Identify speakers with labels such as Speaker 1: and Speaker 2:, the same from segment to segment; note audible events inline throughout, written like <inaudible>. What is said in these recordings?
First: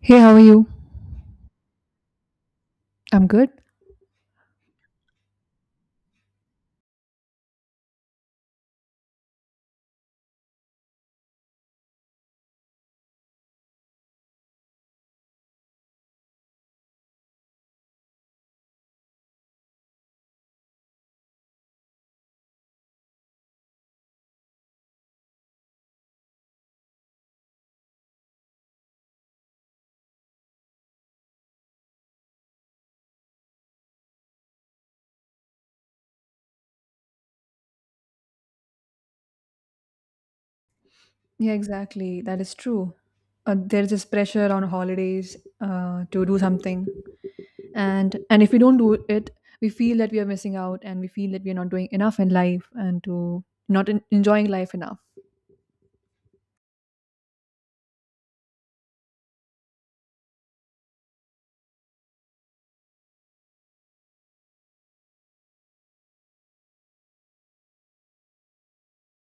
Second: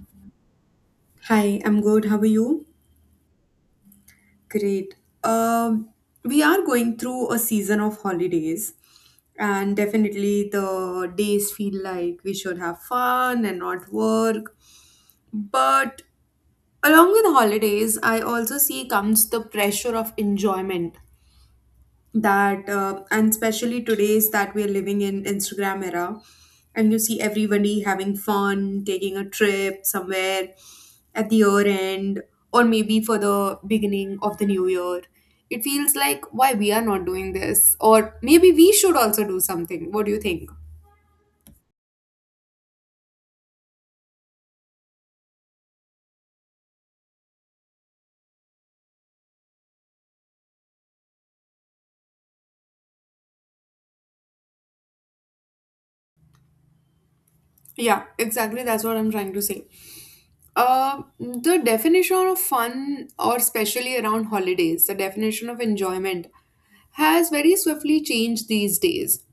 Speaker 1: Hey, how are you?
Speaker 2: Hi, I'm good. How are you?
Speaker 1: I'm good.
Speaker 2: Great. Um, we are going through a season of holidays, and definitely the days feel like we should have fun and not work. But along with holidays, I also see comes the pressure of enjoyment that and especially today's that we are living in Instagram era, and you see everybody having fun taking a trip somewhere at the year end or maybe for the beginning of the new year. It feels like why we are not doing this, or maybe we should also do something. What do you think?
Speaker 1: Yeah, exactly. That is true. There's this pressure on holidays to do something, and if we don't do it, we feel that we are missing out, and we feel that we are not doing enough in life, and to not enjoying life enough.
Speaker 2: Yeah, exactly, that's what I'm trying to say. The definition of fun, or especially around holidays, the definition of enjoyment has very swiftly changed these days.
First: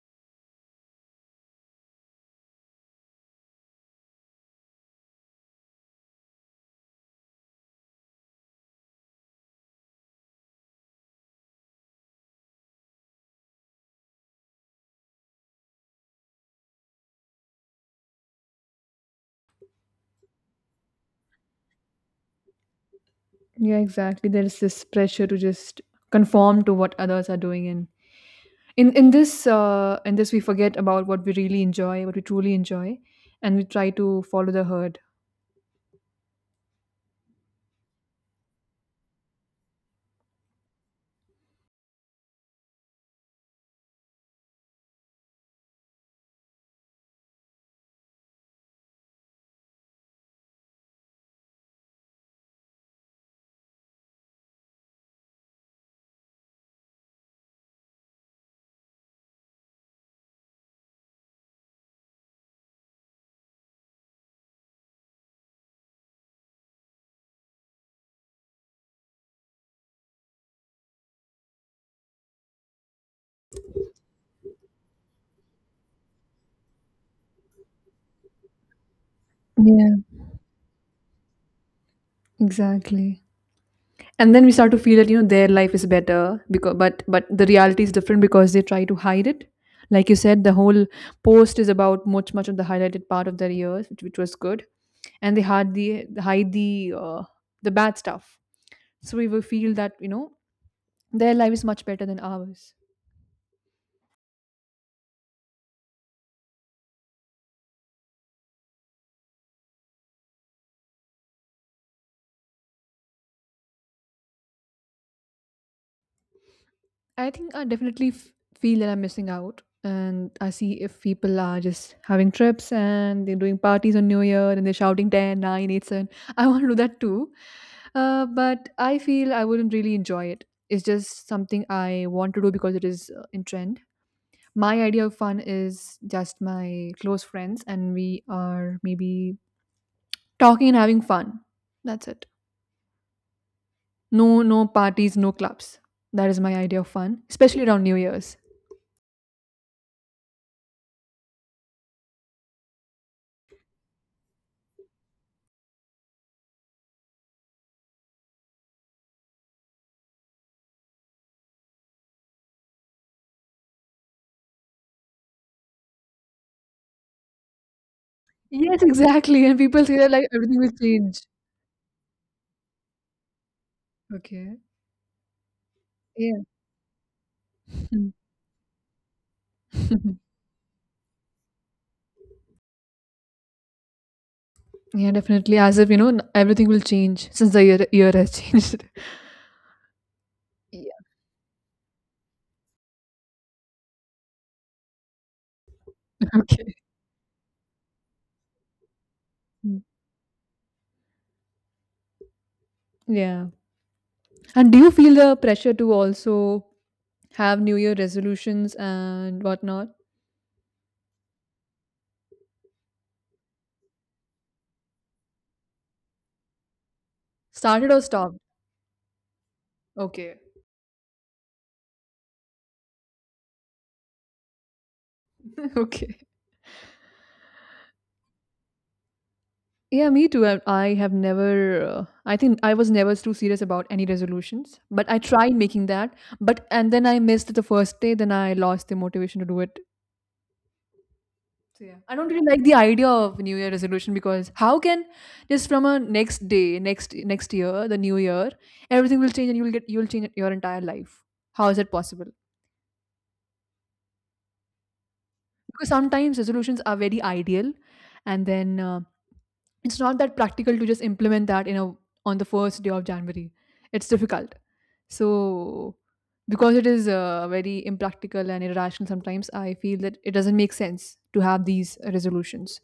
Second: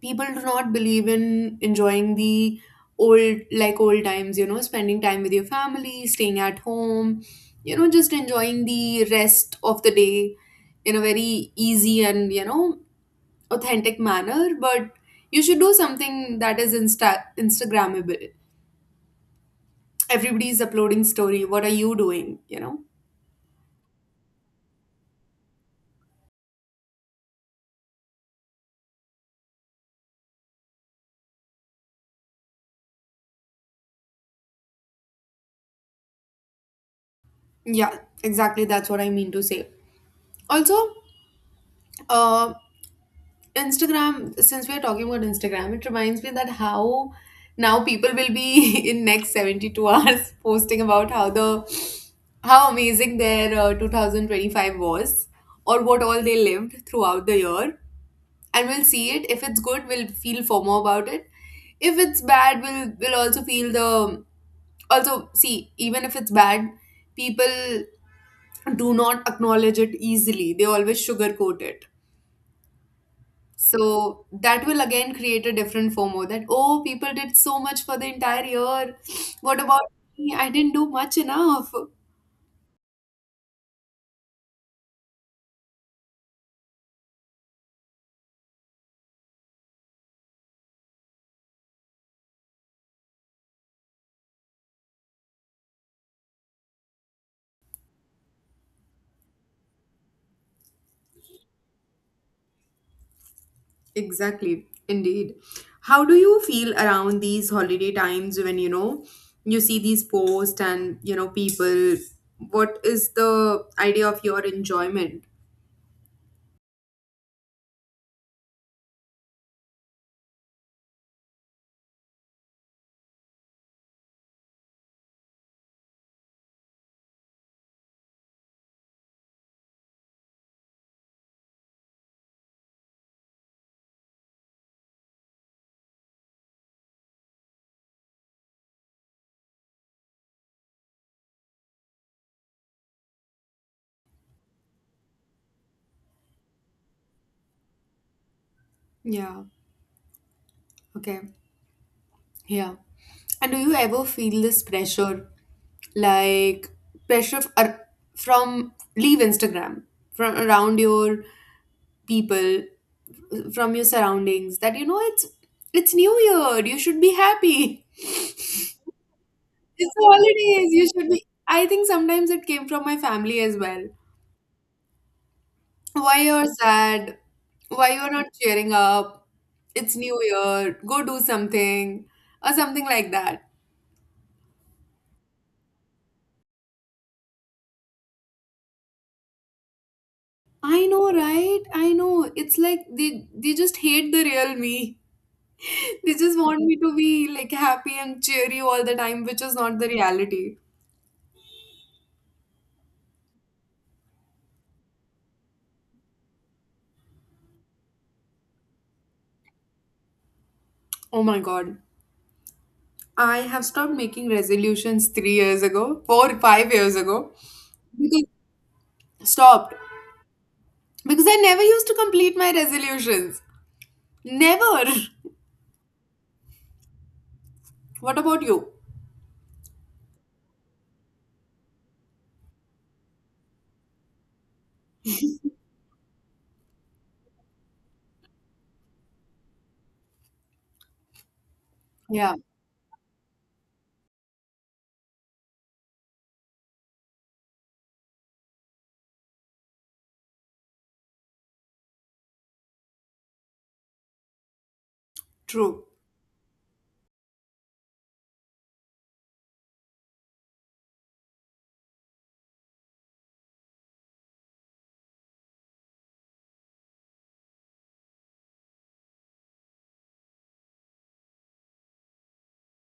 Speaker 2: People do not believe in enjoying the old times, you know, spending time with your family, staying at home, you know, just enjoying the rest of the day in a very easy and, you know, authentic manner. But you should do something that is instagrammable. Everybody is uploading story, what are you doing, you know?
Speaker 1: Yeah, exactly. There's this pressure to just conform to what others are doing, and in this we forget about what we really enjoy, what we truly enjoy, and we try to follow the herd.
Speaker 2: Yeah, exactly, that's what I mean to say. Also, uh Instagram, since we are talking about Instagram, it reminds me that how now people will be <laughs> in next 72 hours <laughs> posting about how the how amazing their 2025 was, or what all they lived throughout the year. And we'll see it: if it's good, we'll feel FOMO about it. If it's bad, we'll also feel the also see, even if it's bad, people do not acknowledge it easily, they always sugarcoat it. So that will again create a different FOMO that, oh, people did so much for the entire year. What about
Speaker 1: Yeah,
Speaker 2: me? I didn't do much enough.
Speaker 1: exactly. And then we start to feel that you know their life is better because but the reality is different because they try to hide it. Like you said, the whole post is about much of the highlighted part of their years, which was good, and they hide the bad stuff. So we will feel that you know their life is much better than ours.
Speaker 2: Exactly, indeed. How do you feel around these holiday times when, you know, you see these posts and you know people? What is the idea of your enjoyment?
Speaker 1: I think I definitely feel that I'm missing out. And I see if people are just having trips and they're doing parties on New Year and they're shouting 10, 9, 8, 7. <laughs> I want to do that too. But I feel I wouldn't really enjoy it. It's just something I want to do because it is in trend. My idea of fun is just my close friends and we are maybe talking and having fun. That's it. No, no parties, no clubs. That is my idea of fun, especially around New Year's.
Speaker 2: Yeah. Okay. Yeah. And do you ever feel this pressure, like pressure from leave Instagram, from around your people, from your surroundings that, you know, it's new year, you should be happy.
Speaker 1: Yes, exactly. And
Speaker 2: <laughs>
Speaker 1: people
Speaker 2: It's
Speaker 1: say that like everything
Speaker 2: holidays,
Speaker 1: will
Speaker 2: you should
Speaker 1: change.
Speaker 2: be. I think sometimes it came from my family as well.
Speaker 1: Okay.
Speaker 2: Why
Speaker 1: Yeah.
Speaker 2: you're sad, why
Speaker 1: Hmm.
Speaker 2: you're not cheering up, it's new
Speaker 1: <laughs>
Speaker 2: year, go do something, or something like that.
Speaker 1: Yeah, definitely. As if you know, everything will change since the year has changed. <laughs>
Speaker 2: I know,
Speaker 1: Yeah.
Speaker 2: right, I know, it's like they just hate the real me. <laughs> They just want me
Speaker 1: Okay.
Speaker 2: to be like happy and cheery all the time, which is not
Speaker 1: Mm.
Speaker 2: the reality.
Speaker 1: Yeah. And do you feel the pressure to also have New Year resolutions and whatnot?
Speaker 2: Oh my god, I have stopped making resolutions 3 years ago, four, 5 years ago.
Speaker 1: Started or
Speaker 2: Because
Speaker 1: stopped?
Speaker 2: stopped.
Speaker 1: Okay.
Speaker 2: Because I never used to complete my resolutions. Never.
Speaker 1: <laughs> Okay.
Speaker 2: <laughs> What about you?
Speaker 1: Yeah, me too. I have never, I think I was never too serious about any resolutions, but I tried making that. But, and then I missed it the first day, then I lost the motivation to do it. So, yeah. I don't
Speaker 2: Yeah,
Speaker 1: really like the idea of New Year resolution because how can just from a next day, next year, the new year, everything will change and you'll change your entire life. How is it possible?
Speaker 2: true.
Speaker 1: Because sometimes resolutions are very ideal, and then it's not that practical to just implement that in a on the first day of January. It's difficult. So because it is very impractical and irrational, sometimes I feel that it doesn't make sense to have these resolutions.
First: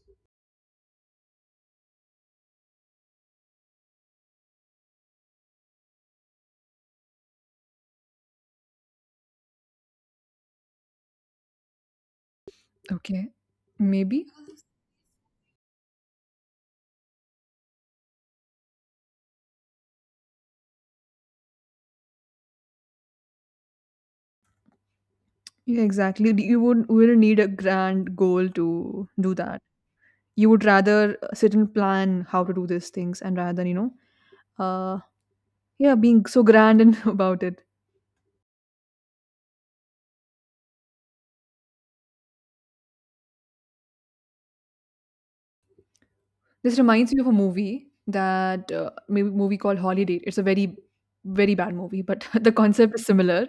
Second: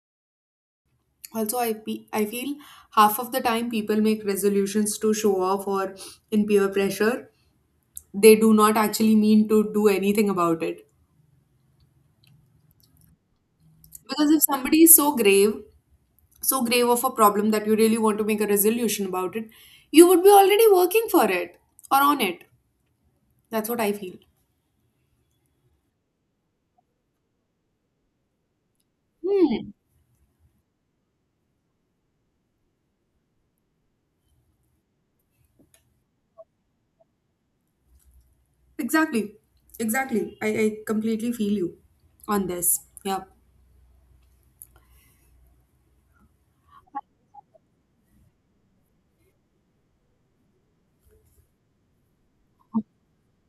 Speaker 2: Also, I feel half of the time people make resolutions to show off or in peer pressure. They do not actually mean to do anything about it.
Speaker 1: Okay. Maybe.
Speaker 2: Because if somebody is so grave of a problem that you really want to make a resolution about it, you would be already working for it or on it. That's what I feel.
Speaker 1: Yeah, exactly. D- You would wouldn't need a grand goal to do that.
Speaker 2: Hmm.
Speaker 1: You would rather sit and plan how to do these things and rather than, you know, uh yeah, being so grand and <laughs> about it.
Speaker 2: Exactly. Exactly. I completely feel you on this. Yeah.
Speaker 1: This reminds me of a movie that maybe movie called Holiday. It's a very, very bad movie, but <laughs> the concept is similar.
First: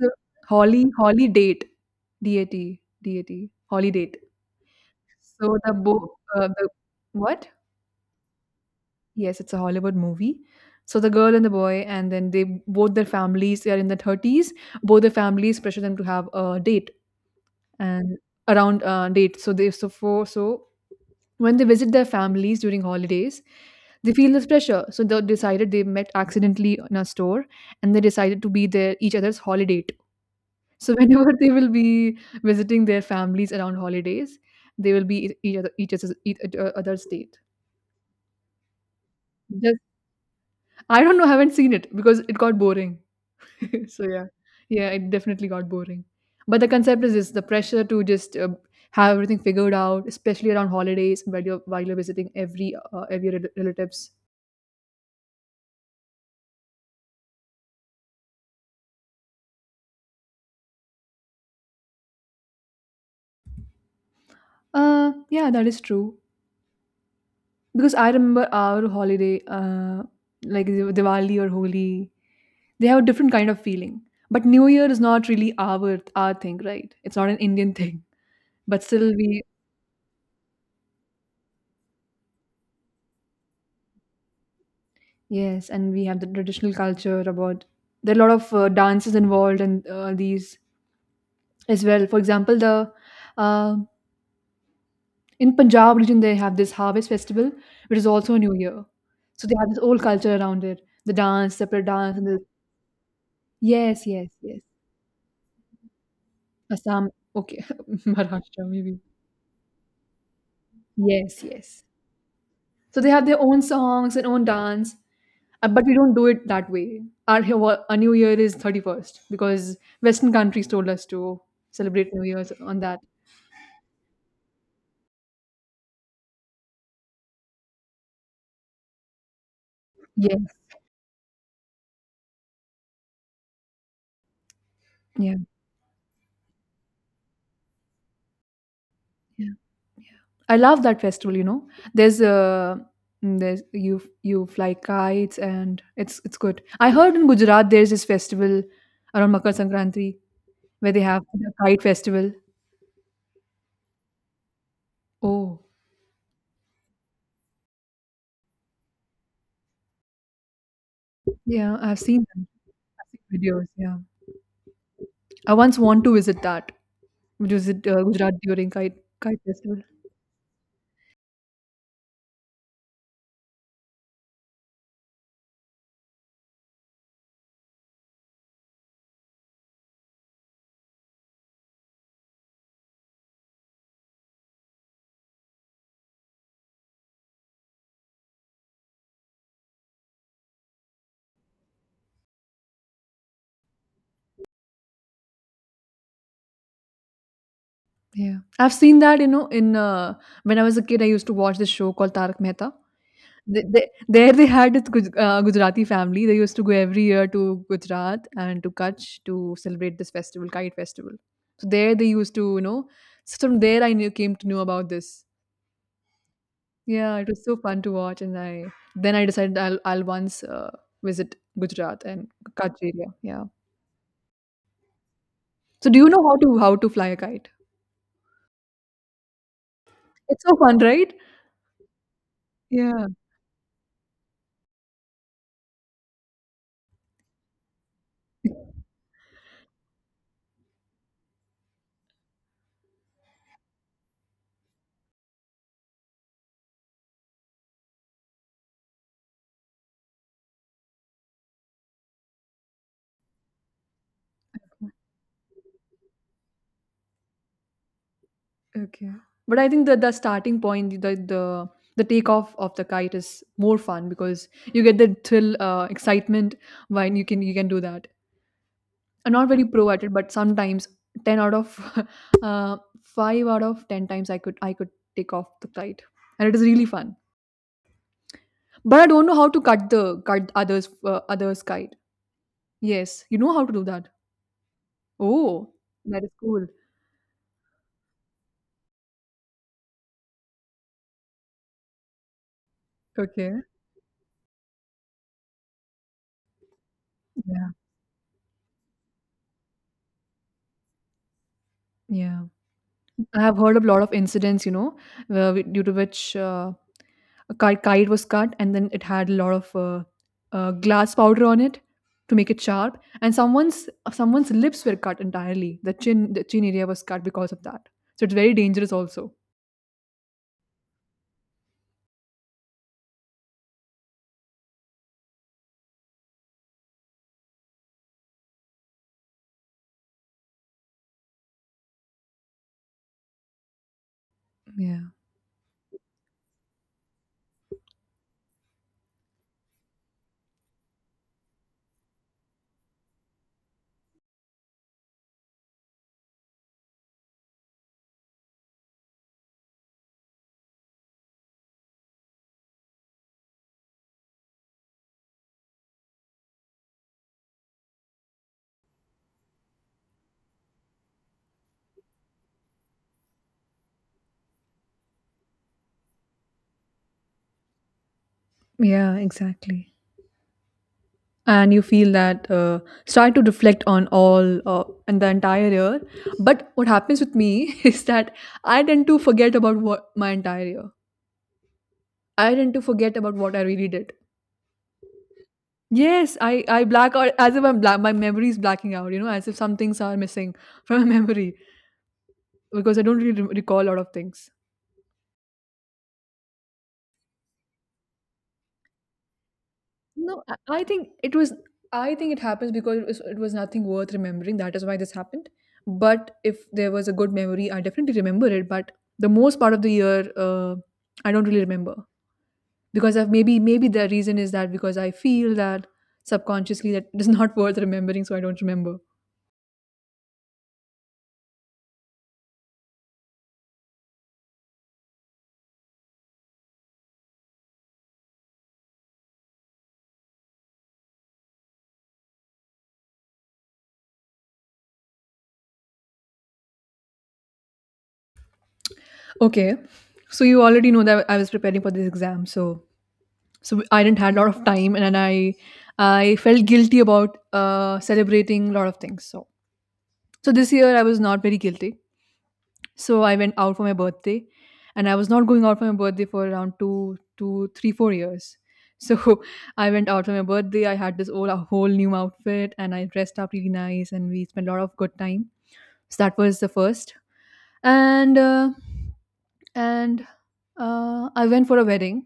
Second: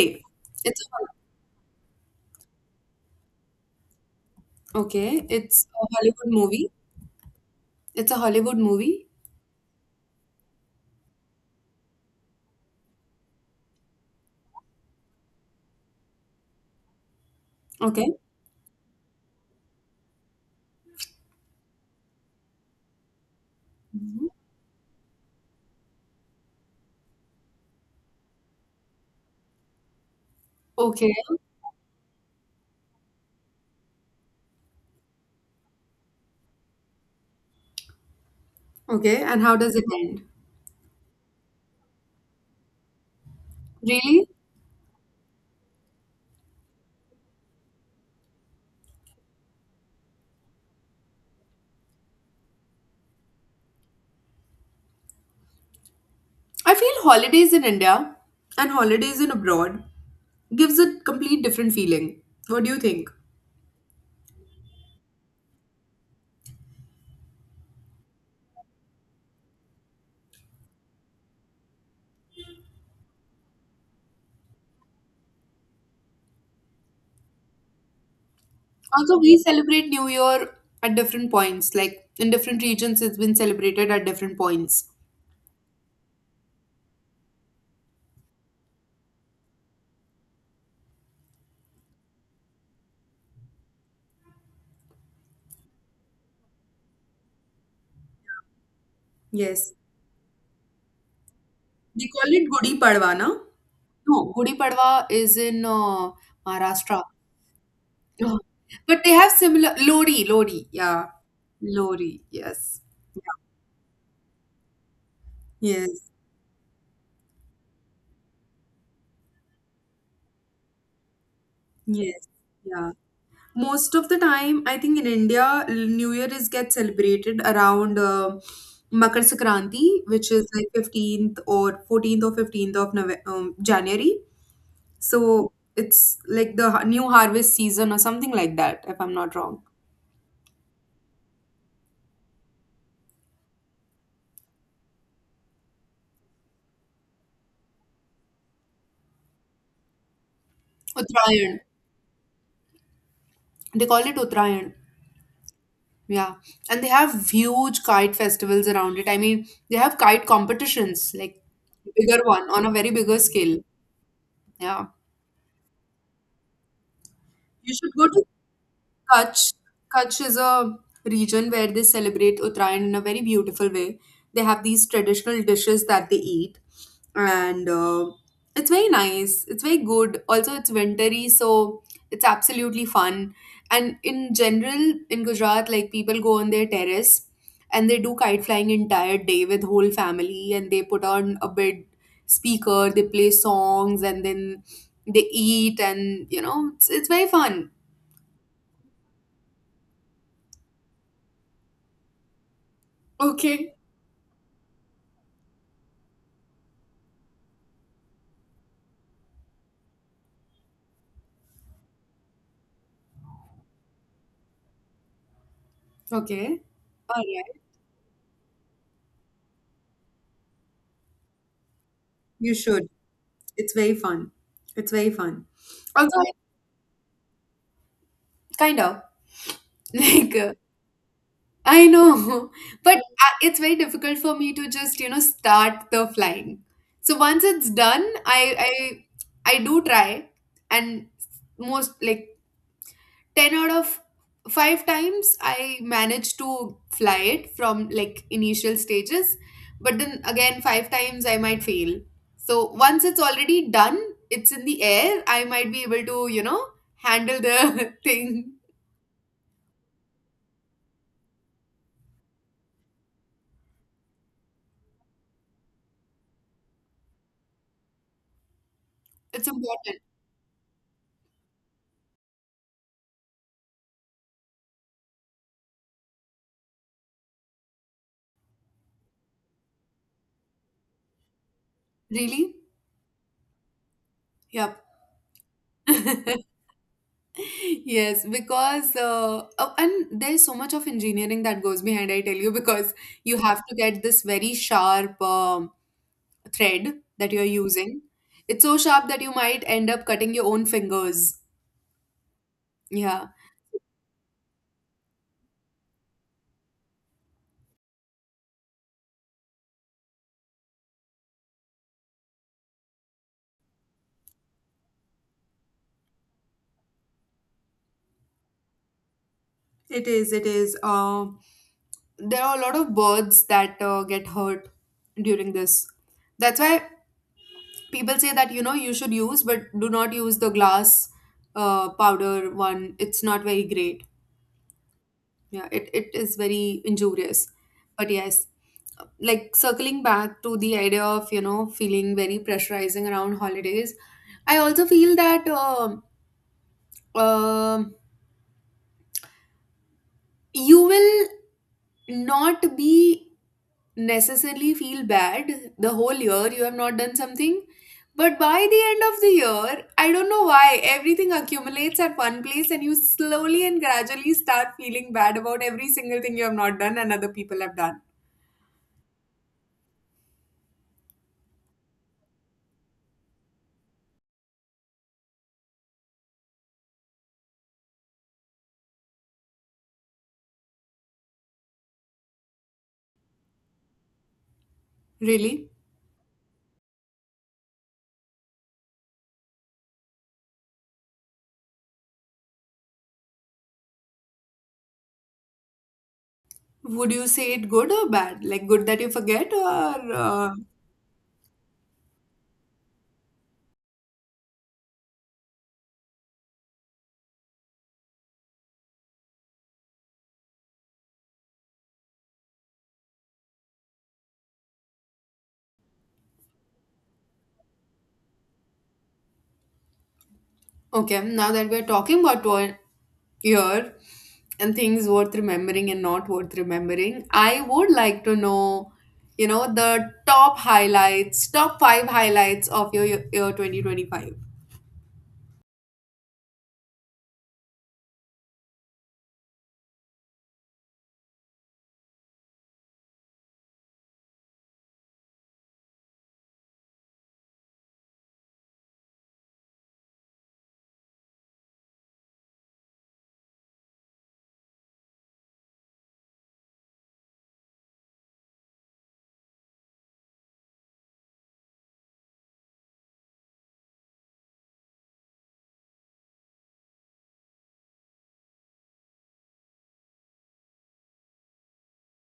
Speaker 1: So
Speaker 2: It's
Speaker 1: Holly,
Speaker 2: a,
Speaker 1: Holly Date, DAT, DAT, Holly Date.
Speaker 2: okay.
Speaker 1: So
Speaker 2: It's
Speaker 1: the
Speaker 2: a
Speaker 1: bo-
Speaker 2: Hollywood
Speaker 1: uh, the
Speaker 2: movie.
Speaker 1: what?
Speaker 2: It's a Hollywood movie.
Speaker 1: Yes, it's a Hollywood movie. So the girl and the boy, and then they both their families. They are in the thirties. Both their families pressure them to have a date and
Speaker 2: Okay.
Speaker 1: around date. So they so for so when they visit their families during holidays, they
Speaker 2: Mhm.
Speaker 1: feel this pressure. So they decided they met accidentally in a store and they decided to be their each other's holiday date. So <laughs>
Speaker 2: Okay.
Speaker 1: whenever they will be visiting their families around holidays, they will be e-, each other each other's date.
Speaker 2: Okay. And how does
Speaker 1: Just,
Speaker 2: it end?
Speaker 1: I don't know, haven't seen it because it got boring. <laughs> So yeah,
Speaker 2: Really?
Speaker 1: yeah, it definitely got boring. But the concept is this: the pressure to just have everything figured out, especially around holidays, while you're visiting every relatives.
Speaker 2: I feel holidays in India and holidays in abroad gives a complete different feeling. What do you think?
Speaker 1: Yeah, that is true. Because I remember our holiday, like Diwali or Holi, they have a different kind of feeling. But New Year is not really our thing, right? It's not an Indian <laughs> thing. But still,
Speaker 2: Also, we
Speaker 1: we.
Speaker 2: celebrate New Year at different points. Like in different regions, it's been celebrated at different points.
Speaker 1: Yes, and we have the traditional culture about there are a lot of dances involved and these as well. For example, the uh, in Punjab region they have this harvest festival, which is also a New Year. So they have
Speaker 2: Yes.
Speaker 1: this whole culture around it, the dance, separate
Speaker 2: They
Speaker 1: dance, and
Speaker 2: call
Speaker 1: the.
Speaker 2: it Gudi Padwa, na?
Speaker 1: Yes, yes,
Speaker 2: No, Gudi
Speaker 1: yes.
Speaker 2: Padwa is in Maharashtra.
Speaker 1: Assam, okay, <laughs>
Speaker 2: Ugh.
Speaker 1: Maharashtra maybe.
Speaker 2: But they have similar Lodi, Lodi, yeah.
Speaker 1: Yes, yes.
Speaker 2: Lodi, yes.
Speaker 1: So they have their own songs and own dance, but we
Speaker 2: Yes.
Speaker 1: don't do it that way. Our New Year is 31st because Western countries told us to celebrate New
Speaker 2: Yes.
Speaker 1: Year's on
Speaker 2: Yeah.
Speaker 1: that.
Speaker 2: Most of the time, I think in India, New Year is get celebrated around Makar Sankranti, which is
Speaker 1: Yes,
Speaker 2: like 15th or 14th or 15th of January.
Speaker 1: yeah,
Speaker 2: So it's like the new harvest season or something like that, if I'm not
Speaker 1: yeah.
Speaker 2: wrong.
Speaker 1: I love that festival. You know, there's a there's you fly kites and it's good. I heard in Gujarat there's this festival around Makar Sankranti where they have a
Speaker 2: Uttarayan.
Speaker 1: kite festival.
Speaker 2: They call it Uttarayan.
Speaker 1: Oh,
Speaker 2: Yeah. And they have huge kite festivals around it. I mean, they have kite competitions, like
Speaker 1: yeah, I've
Speaker 2: bigger
Speaker 1: seen.
Speaker 2: one on a very bigger
Speaker 1: Classic
Speaker 2: scale.
Speaker 1: videos, yeah.
Speaker 2: Yeah.
Speaker 1: I once want to visit that, which was
Speaker 2: You
Speaker 1: at
Speaker 2: should go to
Speaker 1: Gujarat during Kite
Speaker 2: Kutch.
Speaker 1: Festival.
Speaker 2: Kutch is a region where they celebrate Uttarayan in a very beautiful way. They have these traditional dishes that they eat, and it's very nice. It's very good. Also, it's wintry, so it's absolutely fun. And in general, in Gujarat, like people go on their terrace and they do kite flying entire day with whole family, and they put on a big speaker, they play songs, and then they eat, and, you know, it's very fun.
Speaker 1: Yeah, I've seen that. You know, in when I was a kid, I used to watch this show called Tarak Mehta.
Speaker 2: Okay.
Speaker 1: They had this Gujarati family. They used to go every year to Gujarat and to Kutch to celebrate this festival, Kite Festival. So there they used to, you know, so from there I knew came to know about this.
Speaker 2: Okay.
Speaker 1: Yeah,
Speaker 2: All
Speaker 1: it was so
Speaker 2: right.
Speaker 1: fun to watch, and I then I decided I'll once visit Gujarat and
Speaker 2: You
Speaker 1: Kutch
Speaker 2: should.
Speaker 1: area. Yeah.
Speaker 2: It's very fun. It's very fun.
Speaker 1: So do you know
Speaker 2: Although,
Speaker 1: how to fly a kite?
Speaker 2: kind of. <laughs> Like,
Speaker 1: It's so fun, right?
Speaker 2: I know. But
Speaker 1: Yeah.
Speaker 2: it's very difficult for me to just, you know, start the flying. So once it's done, I I do try, and most like 10 out of 5 times I managed to fly it from like initial stages, but then again 5 times I might fail. So once it's already done, it's in the air, I might be able to, you know, handle the <laughs> thing.
Speaker 1: Okay. But I think that the starting point, the takeoff of the kite is more fun because you get the thrill, excitement when you can do that. I'm not
Speaker 2: It's
Speaker 1: very pro
Speaker 2: important.
Speaker 1: at it, but sometimes ten out of <laughs> uh, five out of ten times I could take off the kite, and it is really fun. But I don't know how to cut others kite.
Speaker 2: Really?
Speaker 1: Yes, you know how to do that.
Speaker 2: Yep.
Speaker 1: Oh, that is cool.
Speaker 2: <laughs> Yes, because oh, and there's so much of engineering that goes behind, I tell you, because you
Speaker 1: Okay.
Speaker 2: have to get this very sharp thread that you're using. It's so sharp that you might end up cutting your own fingers.
Speaker 1: Yeah,
Speaker 2: Yeah,
Speaker 1: I have heard of a lot of incidents, you know, where due to which a kite was cut and then it had a lot of glass powder on it to make it sharp, and someone's lips were cut entirely. The chin area was cut because of that. So it's very dangerous, also.
Speaker 2: it is. It is. There are a lot of birds that get hurt during this. That's why people say that, you know, you should use, but do not use the glass powder one. It's not very great.
Speaker 1: Yeah,
Speaker 2: Yeah, it is very injurious. But yes, like circling back to the idea of, you know, feeling very pressurizing around holidays, I also feel that um you will not be necessarily feel bad the whole year you have not done something, but by the end of the year, I don't know why everything accumulates at one place, and you slowly and gradually start feeling bad about every single thing you have not done and other people have done.
Speaker 1: yeah, exactly. And you feel that start to reflect on all and the entire year. But what happens with me <laughs> is that I tend to forget about what my entire year. I tend to forget about what I really did.
Speaker 2: Really?
Speaker 1: Yes, I black out as if I'm black. My memory is blacking out. You know, as if some things are missing <laughs> from my memory because I don't really recall a lot of things.
Speaker 2: Would you say it good or bad, like good that you forget or
Speaker 1: No, I think it was. I think it happens because it was nothing worth remembering. That is why this happened. But if there was a good memory, I definitely remember it. But the most part of the year, I don't really remember because I've maybe the reason is that because I feel that subconsciously that it is not worth remembering, so I don't remember.
Speaker 2: Okay, now that we're talking about one year and things worth remembering and not worth remembering, I would like to know, you know, the top highlights, top five highlights of your year 2025.
Speaker 1: Okay, so you already know that I was preparing for this exam, so I didn't had a lot of time, and then I felt guilty about celebrating a lot of things, so this year I was not very guilty, so I went out for my birthday, and I was not going out for my birthday for around 2 2 3 4 years, so <laughs> I went out for my birthday. I had this whole a whole new outfit and I dressed up really nice and we spent a lot of good time, so that was the first. And uh, and uh, I went for a wedding,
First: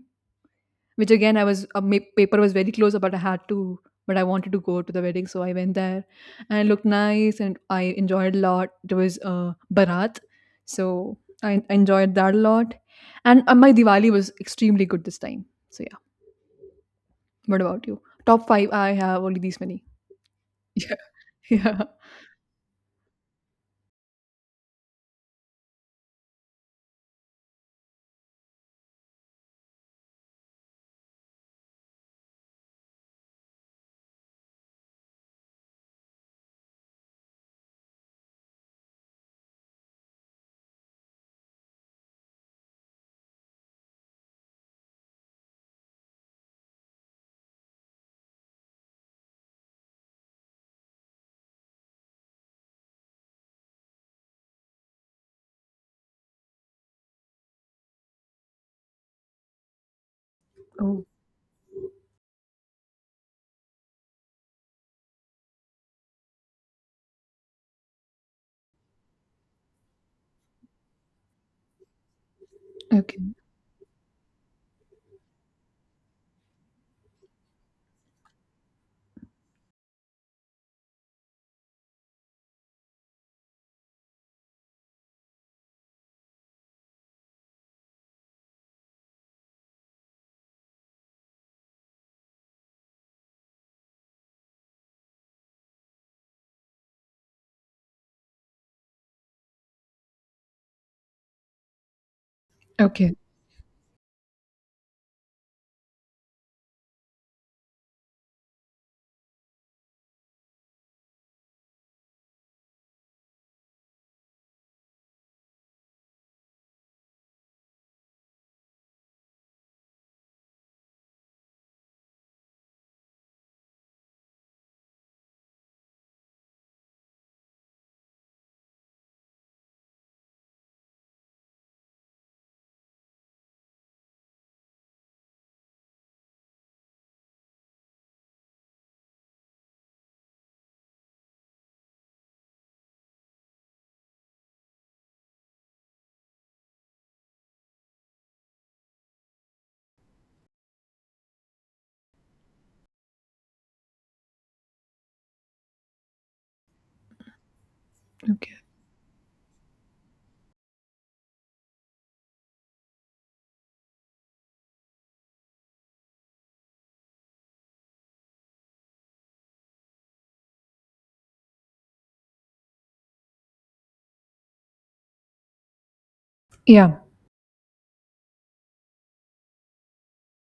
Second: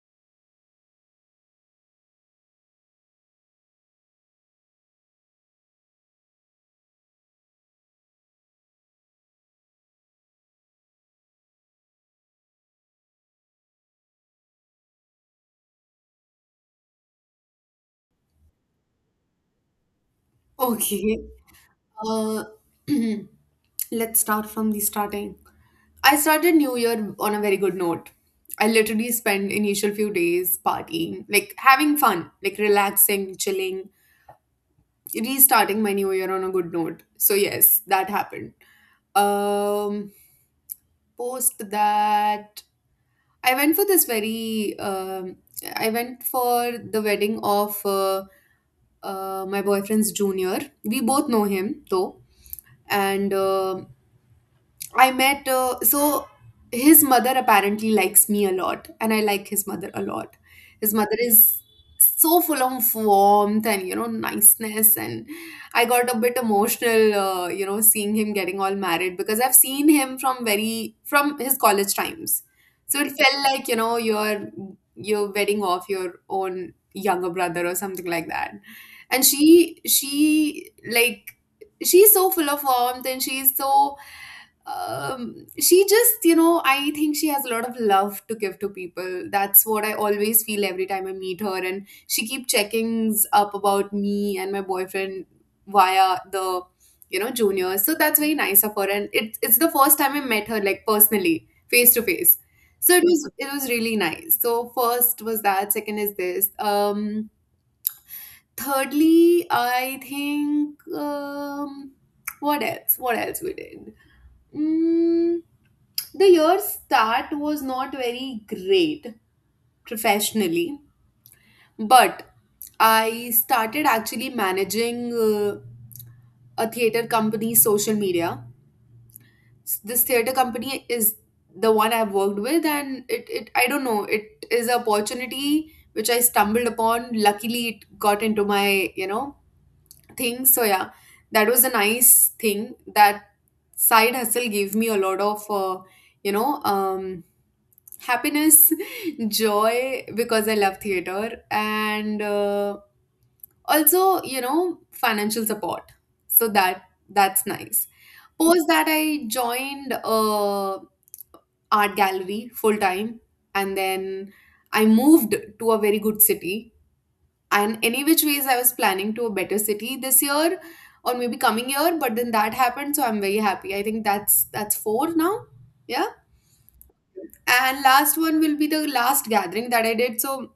Speaker 1: which again I was my paper was very close, but I had to. But I wanted to go to the wedding, so I went there, and it looked nice, and I enjoyed a lot. It was Bharat, so I enjoyed that a lot, and my Diwali was extremely good this time. So yeah, what about you? Top five? I have only these many. <laughs> Yeah,
Speaker 2: Okay.
Speaker 1: yeah.
Speaker 2: Uh, <clears throat> let's start from the starting. I started New Year on a very good note. I literally spent initial few days partying, like having fun, like relaxing, chilling, restarting my New Year on a good note. So yes, that happened. Um Post that, I went for this very I went for the wedding of my boyfriend's junior. We both know him though, and I met, so his mother apparently likes me a lot, and I like his mother a lot. His
Speaker 1: Oh,
Speaker 2: mother is so full of warmth and, you know, niceness. And I got a bit emotional, you know, seeing him getting all married because I've seen him from very, from his college times. So it
Speaker 1: okay,
Speaker 2: felt like, you know, you're wedding off your own younger brother or something like that. And like, she's so full of warmth, and she's so she just, you know, I think she has a lot of love to give to people. That's what I always feel every time I meet her. And she keep checkings up about me and my boyfriend via the, you know, juniors. So that's very nice of her. And it's the first time I met her, like personally, face to face. So
Speaker 1: okay,
Speaker 2: it was really nice. So first was that, second is this. Thirdly, I think what else? What else we did? Mm, the year's start was not very great professionally, but I started actually managing a theater company's social media. This theater company is the one I've worked with, and it, I don't know, it is an opportunity which I stumbled upon. Luckily, it got into my, you know, thing. So yeah, that was a nice thing. That side hustle gave me a lot of you know. Happiness, <laughs> joy, because I love theater and also, you know, financial support. So that's nice.
Speaker 1: okay.
Speaker 2: Post that, I joined a art gallery full time, and then I moved to a very good city. And any which ways, I was planning to a better city this year or maybe coming year, but then that happened, so I'm very happy. I think that's four now. Yeah.
Speaker 1: Yeah,
Speaker 2: And last one will be the last gathering that I did. So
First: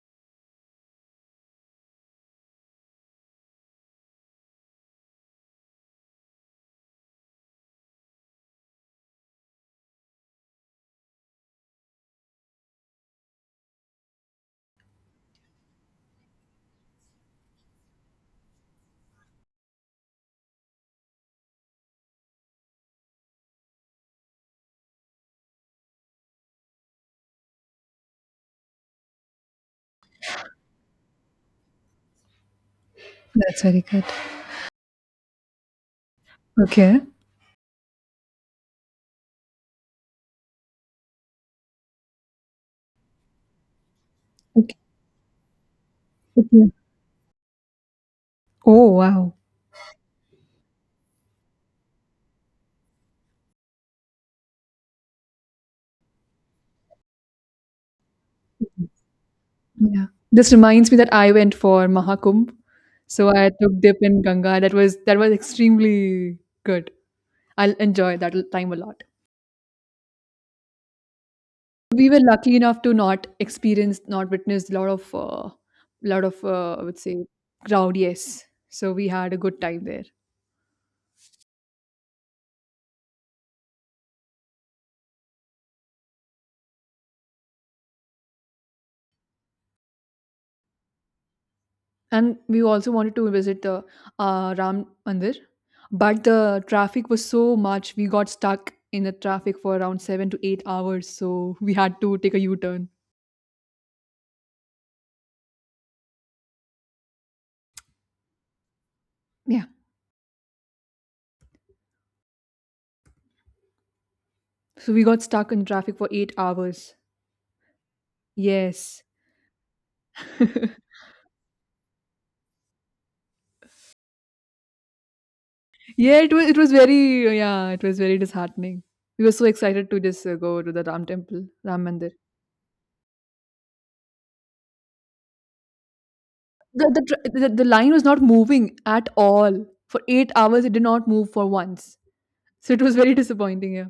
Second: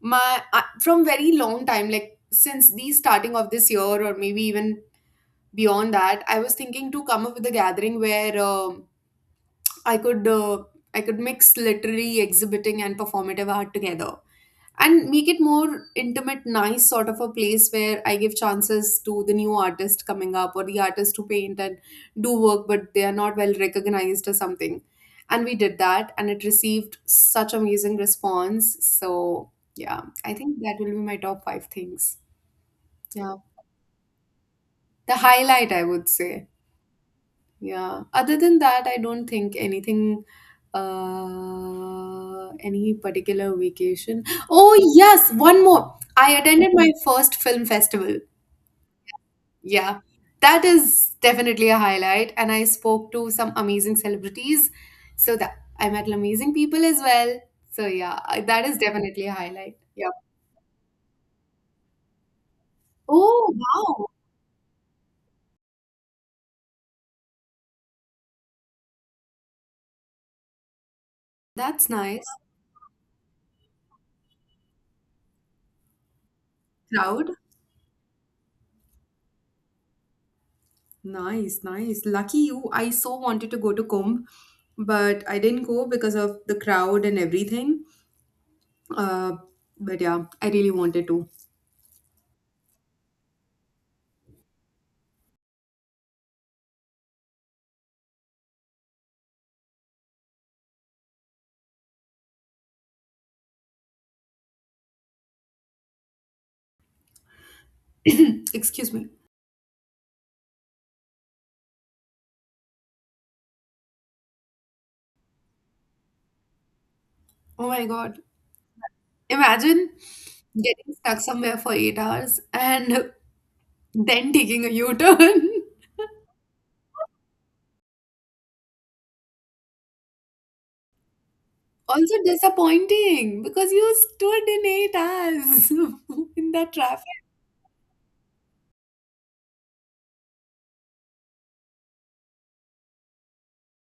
Speaker 2: from very long time, like since the starting of this year or maybe even beyond that, I was thinking to come up with a gathering where I could I could mix literary, exhibiting and performative art together and make it more intimate, nice sort of a place where I give chances to the new artist coming up, or the artist who paint and do work but they are not well recognized or something. And we did that, and it received such amazing response. So yeah, I think that will be my top 5 things. Yeah,
Speaker 1: that's very good.
Speaker 2: the highlight, I would say.
Speaker 1: Okay,
Speaker 2: Yeah. Other than that, I don't think anything, any particular vacation.
Speaker 1: okay,
Speaker 2: Oh, yes, one more. I
Speaker 1: okay.
Speaker 2: attended my first film festival.
Speaker 1: Oh, wow.
Speaker 2: Yeah. That is definitely a highlight. And I spoke to some amazing celebrities. So that I met amazing people as well. So yeah, that is definitely a highlight.
Speaker 1: Yeah.
Speaker 2: Yeah.
Speaker 1: This reminds me that I went for Mahakumbh. So I
Speaker 2: Oh,
Speaker 1: took dip
Speaker 2: wow.
Speaker 1: in Ganga. That was extremely good. I'll enjoy that time a lot.
Speaker 2: That's
Speaker 1: We were
Speaker 2: nice.
Speaker 1: lucky enough to not experience, not witness a lot of, I would say,
Speaker 2: Crowd.
Speaker 1: crowd. Yes, so we had a good time there,
Speaker 2: Nice, nice. Lucky you. I so wanted to go to Kumbh, but I didn't go because of the crowd and everything. Uh, but yeah, I really wanted to.
Speaker 1: and we also wanted to visit the Ram Mandir, but the traffic was so much. We got stuck in the traffic for around 7 to 8 hours, so we had to take a U turn.
Speaker 2: <clears throat> Excuse me.
Speaker 1: Yeah. So we got stuck in traffic for 8 hours.
Speaker 2: Oh my God.
Speaker 1: Yes.
Speaker 2: Imagine
Speaker 1: <laughs> yeah,
Speaker 2: getting stuck somewhere for 8 hours and <laughs> then taking a U-turn. <laughs>
Speaker 1: it was very, it was very disheartening. We were so excited to just go to the Ram temple, Ram Mandir.
Speaker 2: Also disappointing because you stood in 8 hours <laughs> in that
Speaker 1: The, the,
Speaker 2: traffic.
Speaker 1: tr- the, the line was not moving at all. For 8 hours, it did not move for once. So it was very disappointing, yeah.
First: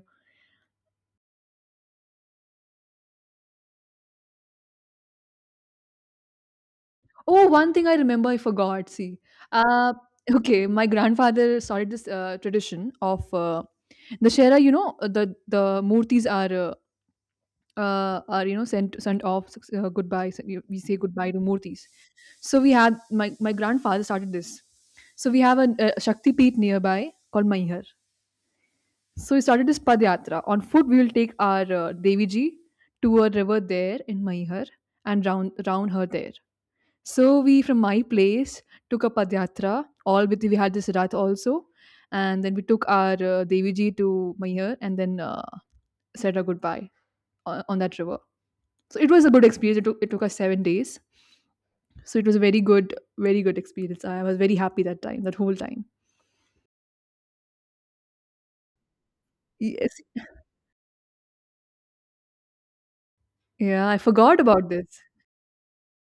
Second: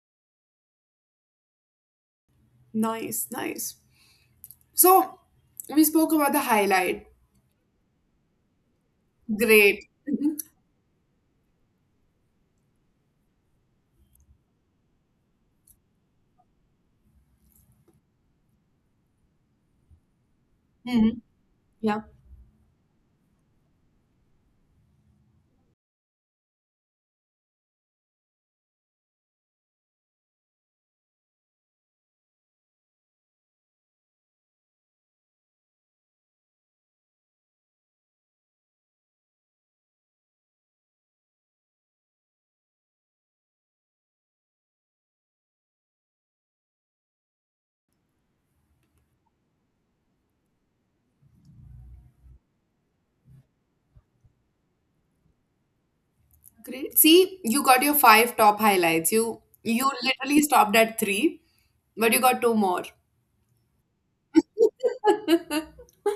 Speaker 2: Nice, nice. So we spoke about the highlight.
Speaker 1: Oh, one thing I remember I forgot, see.
Speaker 2: Great.
Speaker 1: Uh,
Speaker 2: Mhm.
Speaker 1: okay, my grandfather started this tradition of the Shera, you know, the murtis are are, you know, sent off, goodbye. So we say
Speaker 2: Mhm.
Speaker 1: goodbye to murtis.
Speaker 2: Yeah.
Speaker 1: So we had my grandfather started this. So we have a Shakti Peeth nearby called Maihar. So we started this Padyatra. On foot, we will take our Devi Ji to a river there in Maihar and round her there. So we from my place took a Padyatra. All with we had this Rath also, and then we took our Devi Ji to Maihar, and then said our goodbye on that river. So it was a good experience. It took us 7 days. So it was a very good, very good experience. I was very happy that time, that whole time.
Speaker 2: Great. See, you got your five top highlights. You
Speaker 1: Yes.
Speaker 2: literally stopped at three, but you got two more.
Speaker 1: Yeah, I forgot about this.
Speaker 2: <laughs>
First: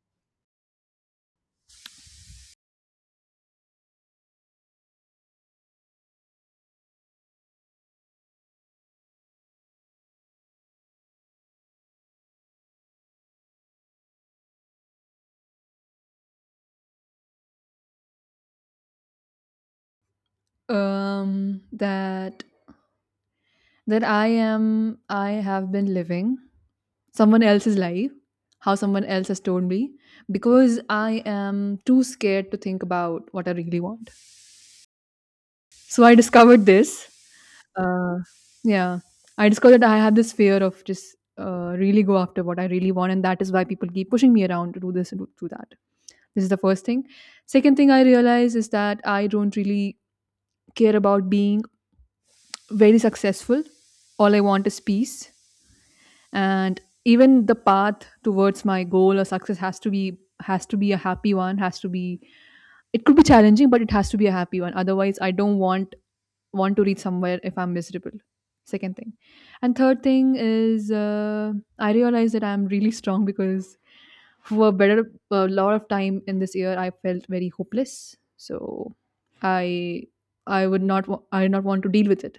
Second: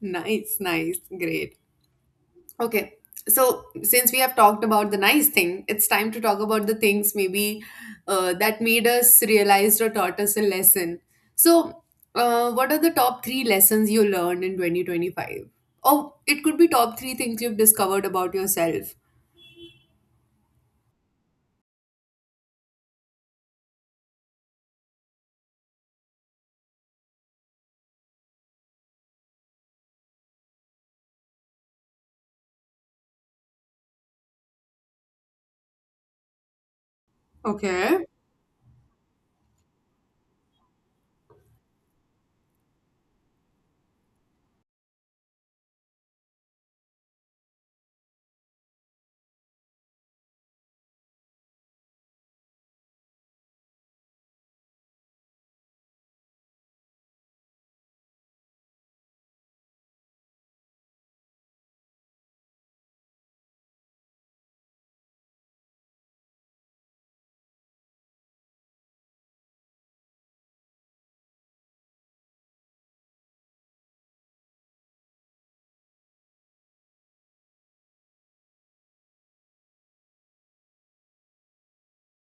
Speaker 2: Nice, nice, great. Okay. So since we have talked about the nice thing, it's time to talk about the things maybe that made us realize or taught us a lesson. So, what are the top three lessons you learned in 2025? Oh, it could be top three things you've discovered about yourself.
Speaker 1: That that I am, I have been living someone else's life, how someone else has told me, because I am too scared to think about what I really want. So I discovered this.
Speaker 2: Okay.
Speaker 1: Uh, yeah, I discovered that I have this fear of just really go after what I really want, and that is why people keep pushing me around to do this and do that. This is the first thing. Second thing I realize is that I don't really care about being very successful. All I want is peace, and even the path towards my goal or success has to be a happy one. Has to be, it could be challenging, but it has to be a happy one. Otherwise, I don't want to reach somewhere if I'm miserable. Second thing. And third thing is, I realize that I'm really strong because for a better a lot of time in this year I felt very hopeless. So I I would not I did not want to deal with it.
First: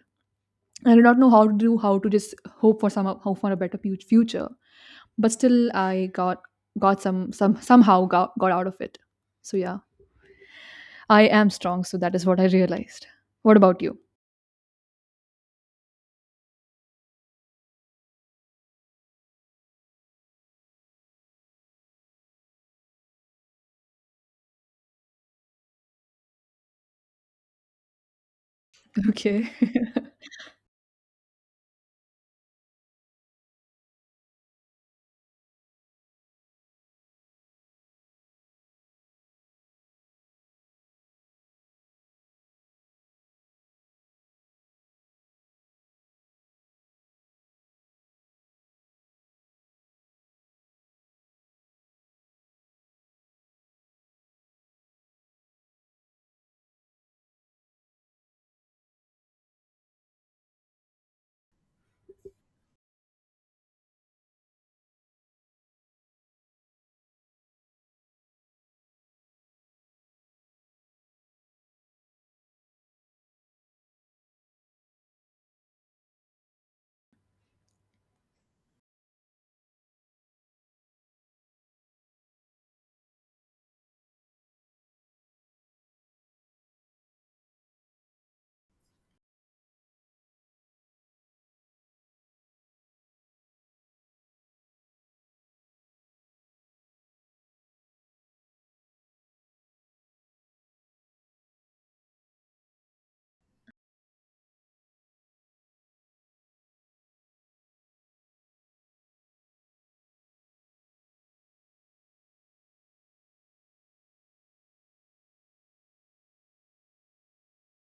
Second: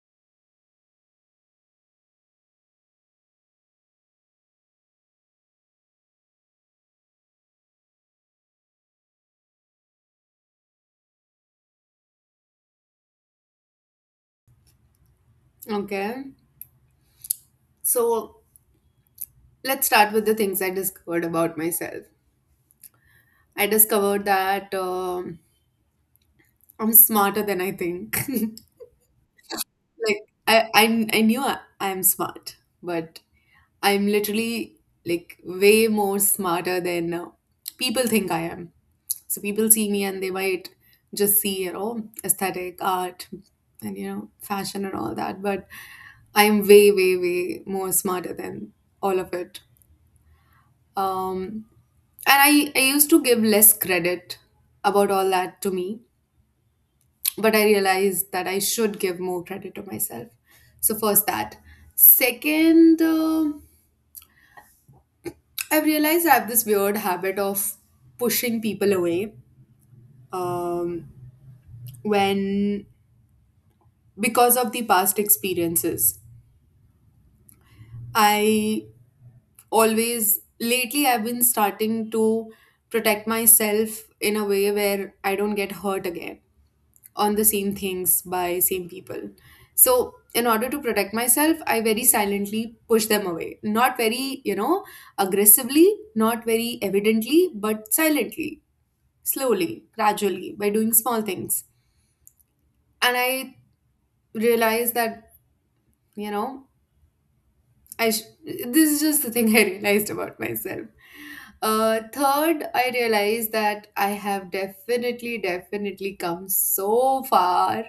Speaker 1: I did not know how to do how to just hope for some hope for a better future. But still I got some somehow got out of it. So yeah, I am strong, so that is what I realized. What about you?
Speaker 2: Okay. So, let's start with the things I discovered about myself. I discovered that I'm smarter than I think. <laughs> Like,
Speaker 1: Okay. <laughs>
Speaker 2: I knew I'm smart, but I'm literally like way more smarter than people think I am. So people see me and they might just see, you know, aesthetic art and, you know, fashion and all that, but I'm way more smarter than all of it. um, and I used to give less credit about all that to me, but I realized that I should give more credit to myself. So first that. Second, I've realized I have this weird habit of pushing people away, um, when, because of the past experiences, I always, lately I've been starting to protect myself in a way where I don't get hurt again on the same things by same people. So in order to protect myself, I very silently push them away, not very, you know, aggressively, not very evidently, but silently, slowly, gradually, by doing small things. And I realize that, you know, this is just the thing I realized about myself. Third, I realized that I have definitely come so far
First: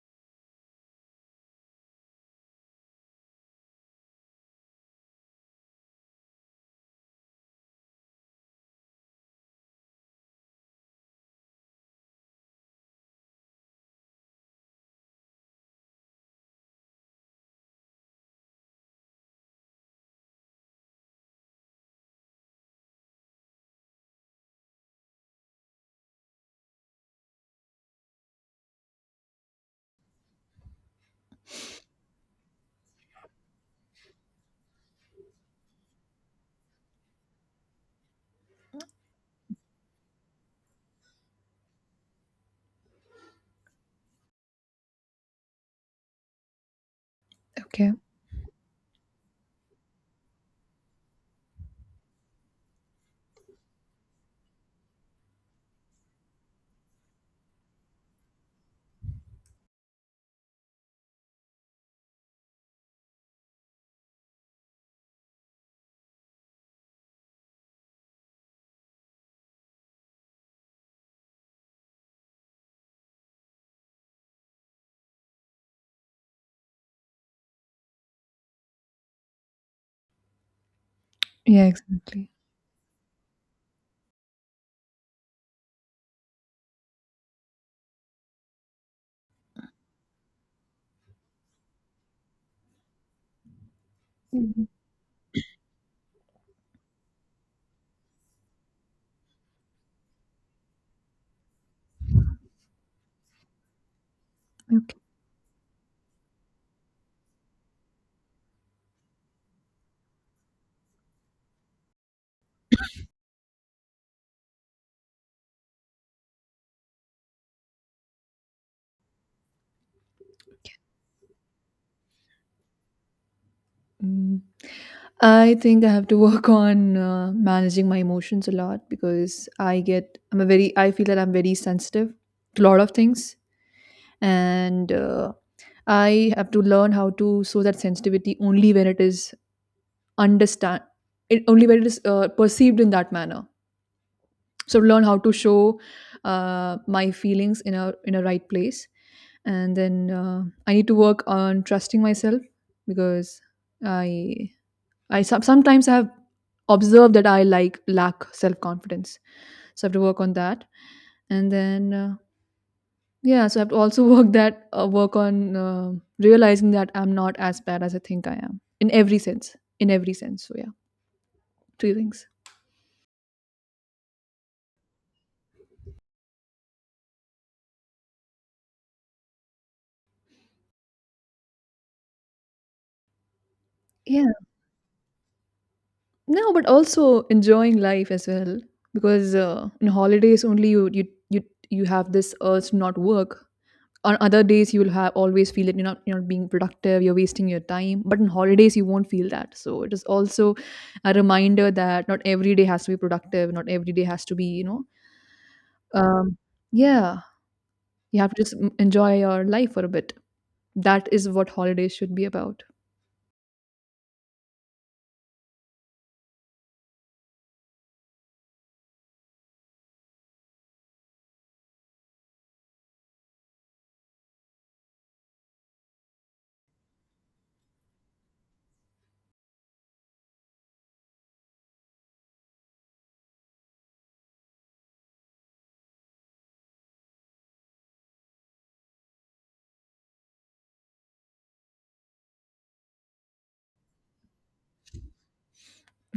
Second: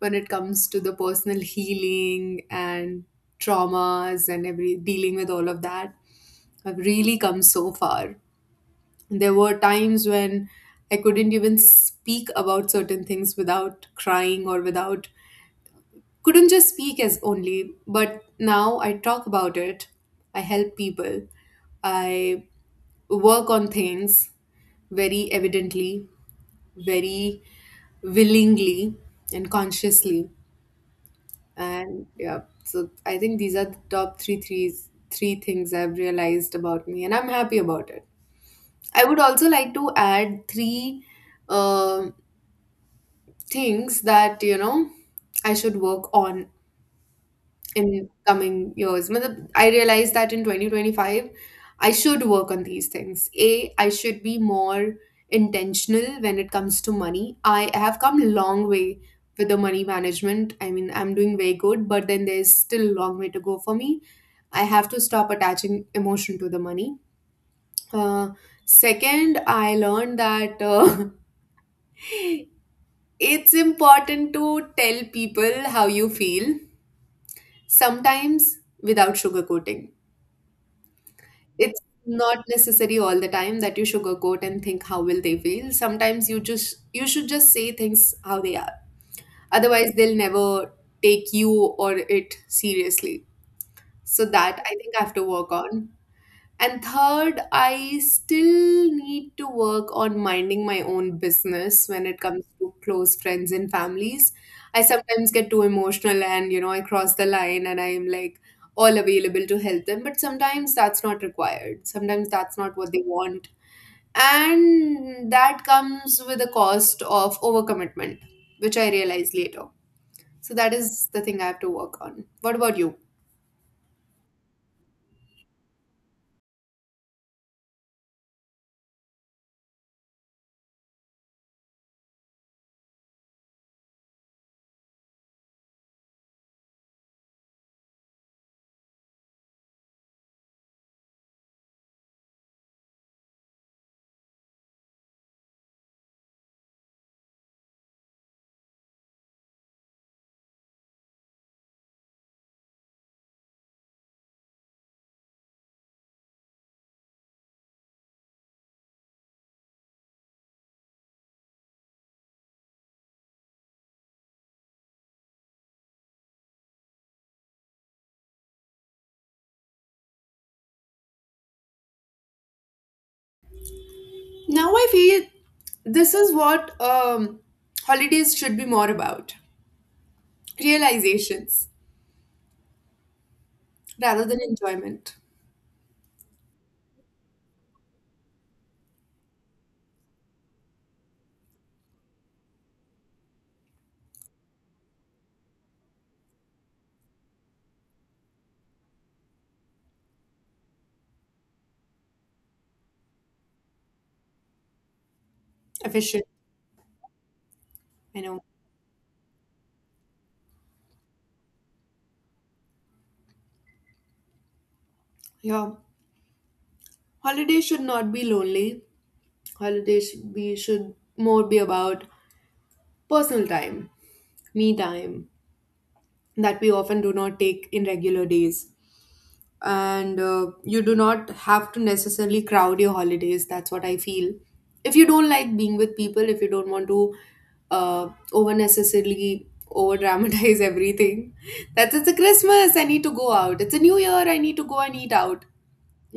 Speaker 2: when it comes to the personal healing and traumas and every dealing with all of that. I've really come so far. There were times when I couldn't even speak about certain things without crying or without couldn't just speak as only, but now I talk about it, I help people, I work on things very evidently, very willingly, and consciously. And yeah, so I think these are the top three things I've realized about me, and I'm happy about it. I would also like to add three uh, things that, you know, I should work on
Speaker 1: Okay.
Speaker 2: in coming years. Matlab, I realized that in 2025, I should work on these things. A, I should be more intentional when it comes to money. I have come a long way with the money management. I mean, I'm doing very good, but then there's still a long way to go for me. I have to stop attaching emotion to the money. Uh, Second, I learned that <laughs> it's important to tell people how you feel sometimes, without sugarcoating.
Speaker 1: Yeah,
Speaker 2: It's
Speaker 1: exactly.
Speaker 2: not necessary all the time that you sugarcoat and think how will they feel. Sometimes you just you should just say things how they are, otherwise they'll never take you or it seriously. So that,
Speaker 1: Mhm.
Speaker 2: I think I have to work on. And third, I still need to work on minding my own business when it comes to close friends and families. I
Speaker 1: Okay.
Speaker 2: sometimes get too emotional and, you know, I cross the line and I am like all available to help them. But sometimes that's not required. Sometimes that's not what they want. And that comes with a cost of overcommitment, which I realized later. So that is the thing I have to work on. What about you?
Speaker 1: Mm. I think I have to <laughs> work on managing my emotions a lot because I get I'm a very I feel that I'm very sensitive to a lot of things, and I have to learn how to show that sensitivity only when it is understand it only when it is perceived in that manner, so learn how to show my feelings in a right place. And then, I need to work on trusting myself, because i sometimes I have observed that I like lack self confidence, so I have to work on that. And then, yeah, so I have to also <laughs> work that work on, realizing that I'm not as bad as I think I am in every sense, in every sense. So yeah, three things.
Speaker 2: Now I feel this is what, holidays should be more about realizations rather
Speaker 1: Yeah.
Speaker 2: than enjoyment.
Speaker 1: No, but also enjoying life as well, because in holidays only you have this urge to not work. On other days, you will have always feel that you're not being productive, you're wasting your time. But in holidays, you won't feel that. So it is also a reminder that not every day has to be productive. Not every day has to be, you know.
Speaker 2: Efficient,
Speaker 1: Um, yeah, you
Speaker 2: I
Speaker 1: have to
Speaker 2: know.
Speaker 1: just mm, enjoy your life for a bit. That is what holidays should be about.
Speaker 2: Yeah. Holidays should not be lonely. Holidays should more be about personal time, me time, that we often do not take in regular days. And you do not have to necessarily crowd your holidays, that's what I feel. If you don't like being with people, if you don't want to over necessarily over dramatize <laughs> everything, that's, it's a Christmas I need to go out, it's a new year I need to go and eat out.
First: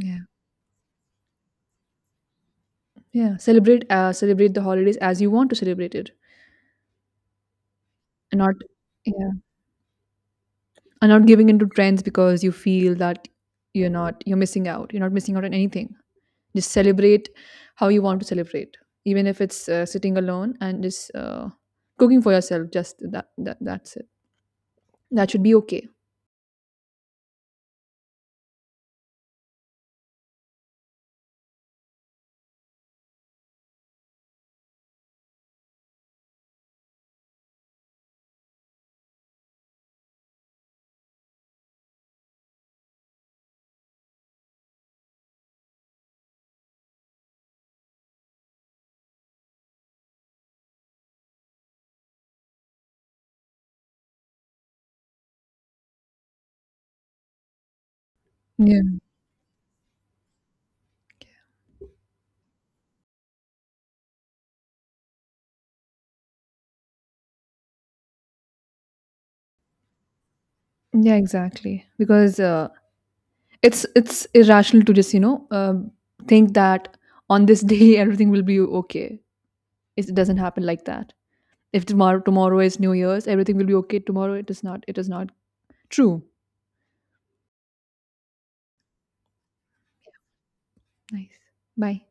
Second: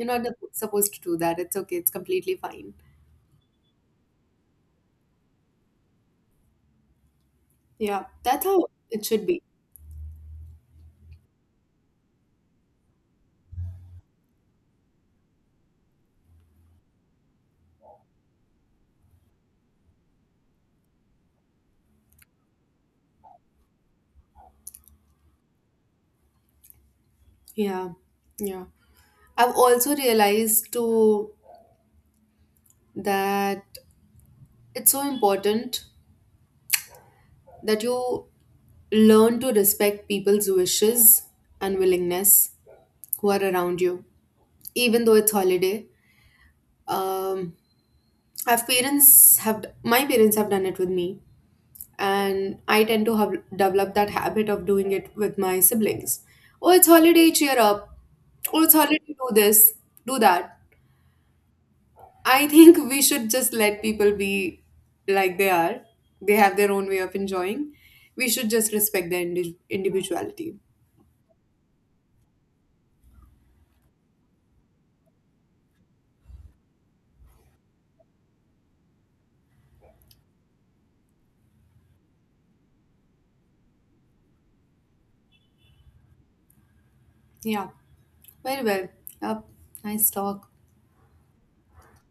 Speaker 2: You're not supposed to do that. It's okay, it's completely fine.
Speaker 1: yeah. Celebrate celebrate the holidays as you want to celebrate it,
Speaker 2: Yeah,
Speaker 1: and
Speaker 2: that's
Speaker 1: not.
Speaker 2: how it should
Speaker 1: Yeah.
Speaker 2: be.
Speaker 1: And not giving into trends because you feel that you're not you're missing out, you're not missing out on anything. Just celebrate how you want to celebrate, even if it's sitting alone and just cooking for yourself. Just that, that's it. That should be okay.
Speaker 2: Yeah. Yeah, I've also realized too that it's so important that you learn to respect people's wishes and willingness who are around you, even though it's holiday. Um, I've parents have my parents have done it with me, and I tend to have developed that habit of doing it with my siblings. Oh, it's holiday, cheer up. Oh, it's
Speaker 1: Yeah.
Speaker 2: holiday, do this, do that. I think we should just let people be like they are. They have their own way of enjoying. We should just respect their individuality.
Speaker 1: Yeah, exactly, because it's irrational to just, you know, think that on this day <laughs> everything will be okay. It doesn't happen like that. If tomorrow is new year's, everything will be okay tomorrow. It is not, it is not true.
Speaker 2: Yeah. Very well. Up. Nice talk.
Speaker 1: Nice. Bye.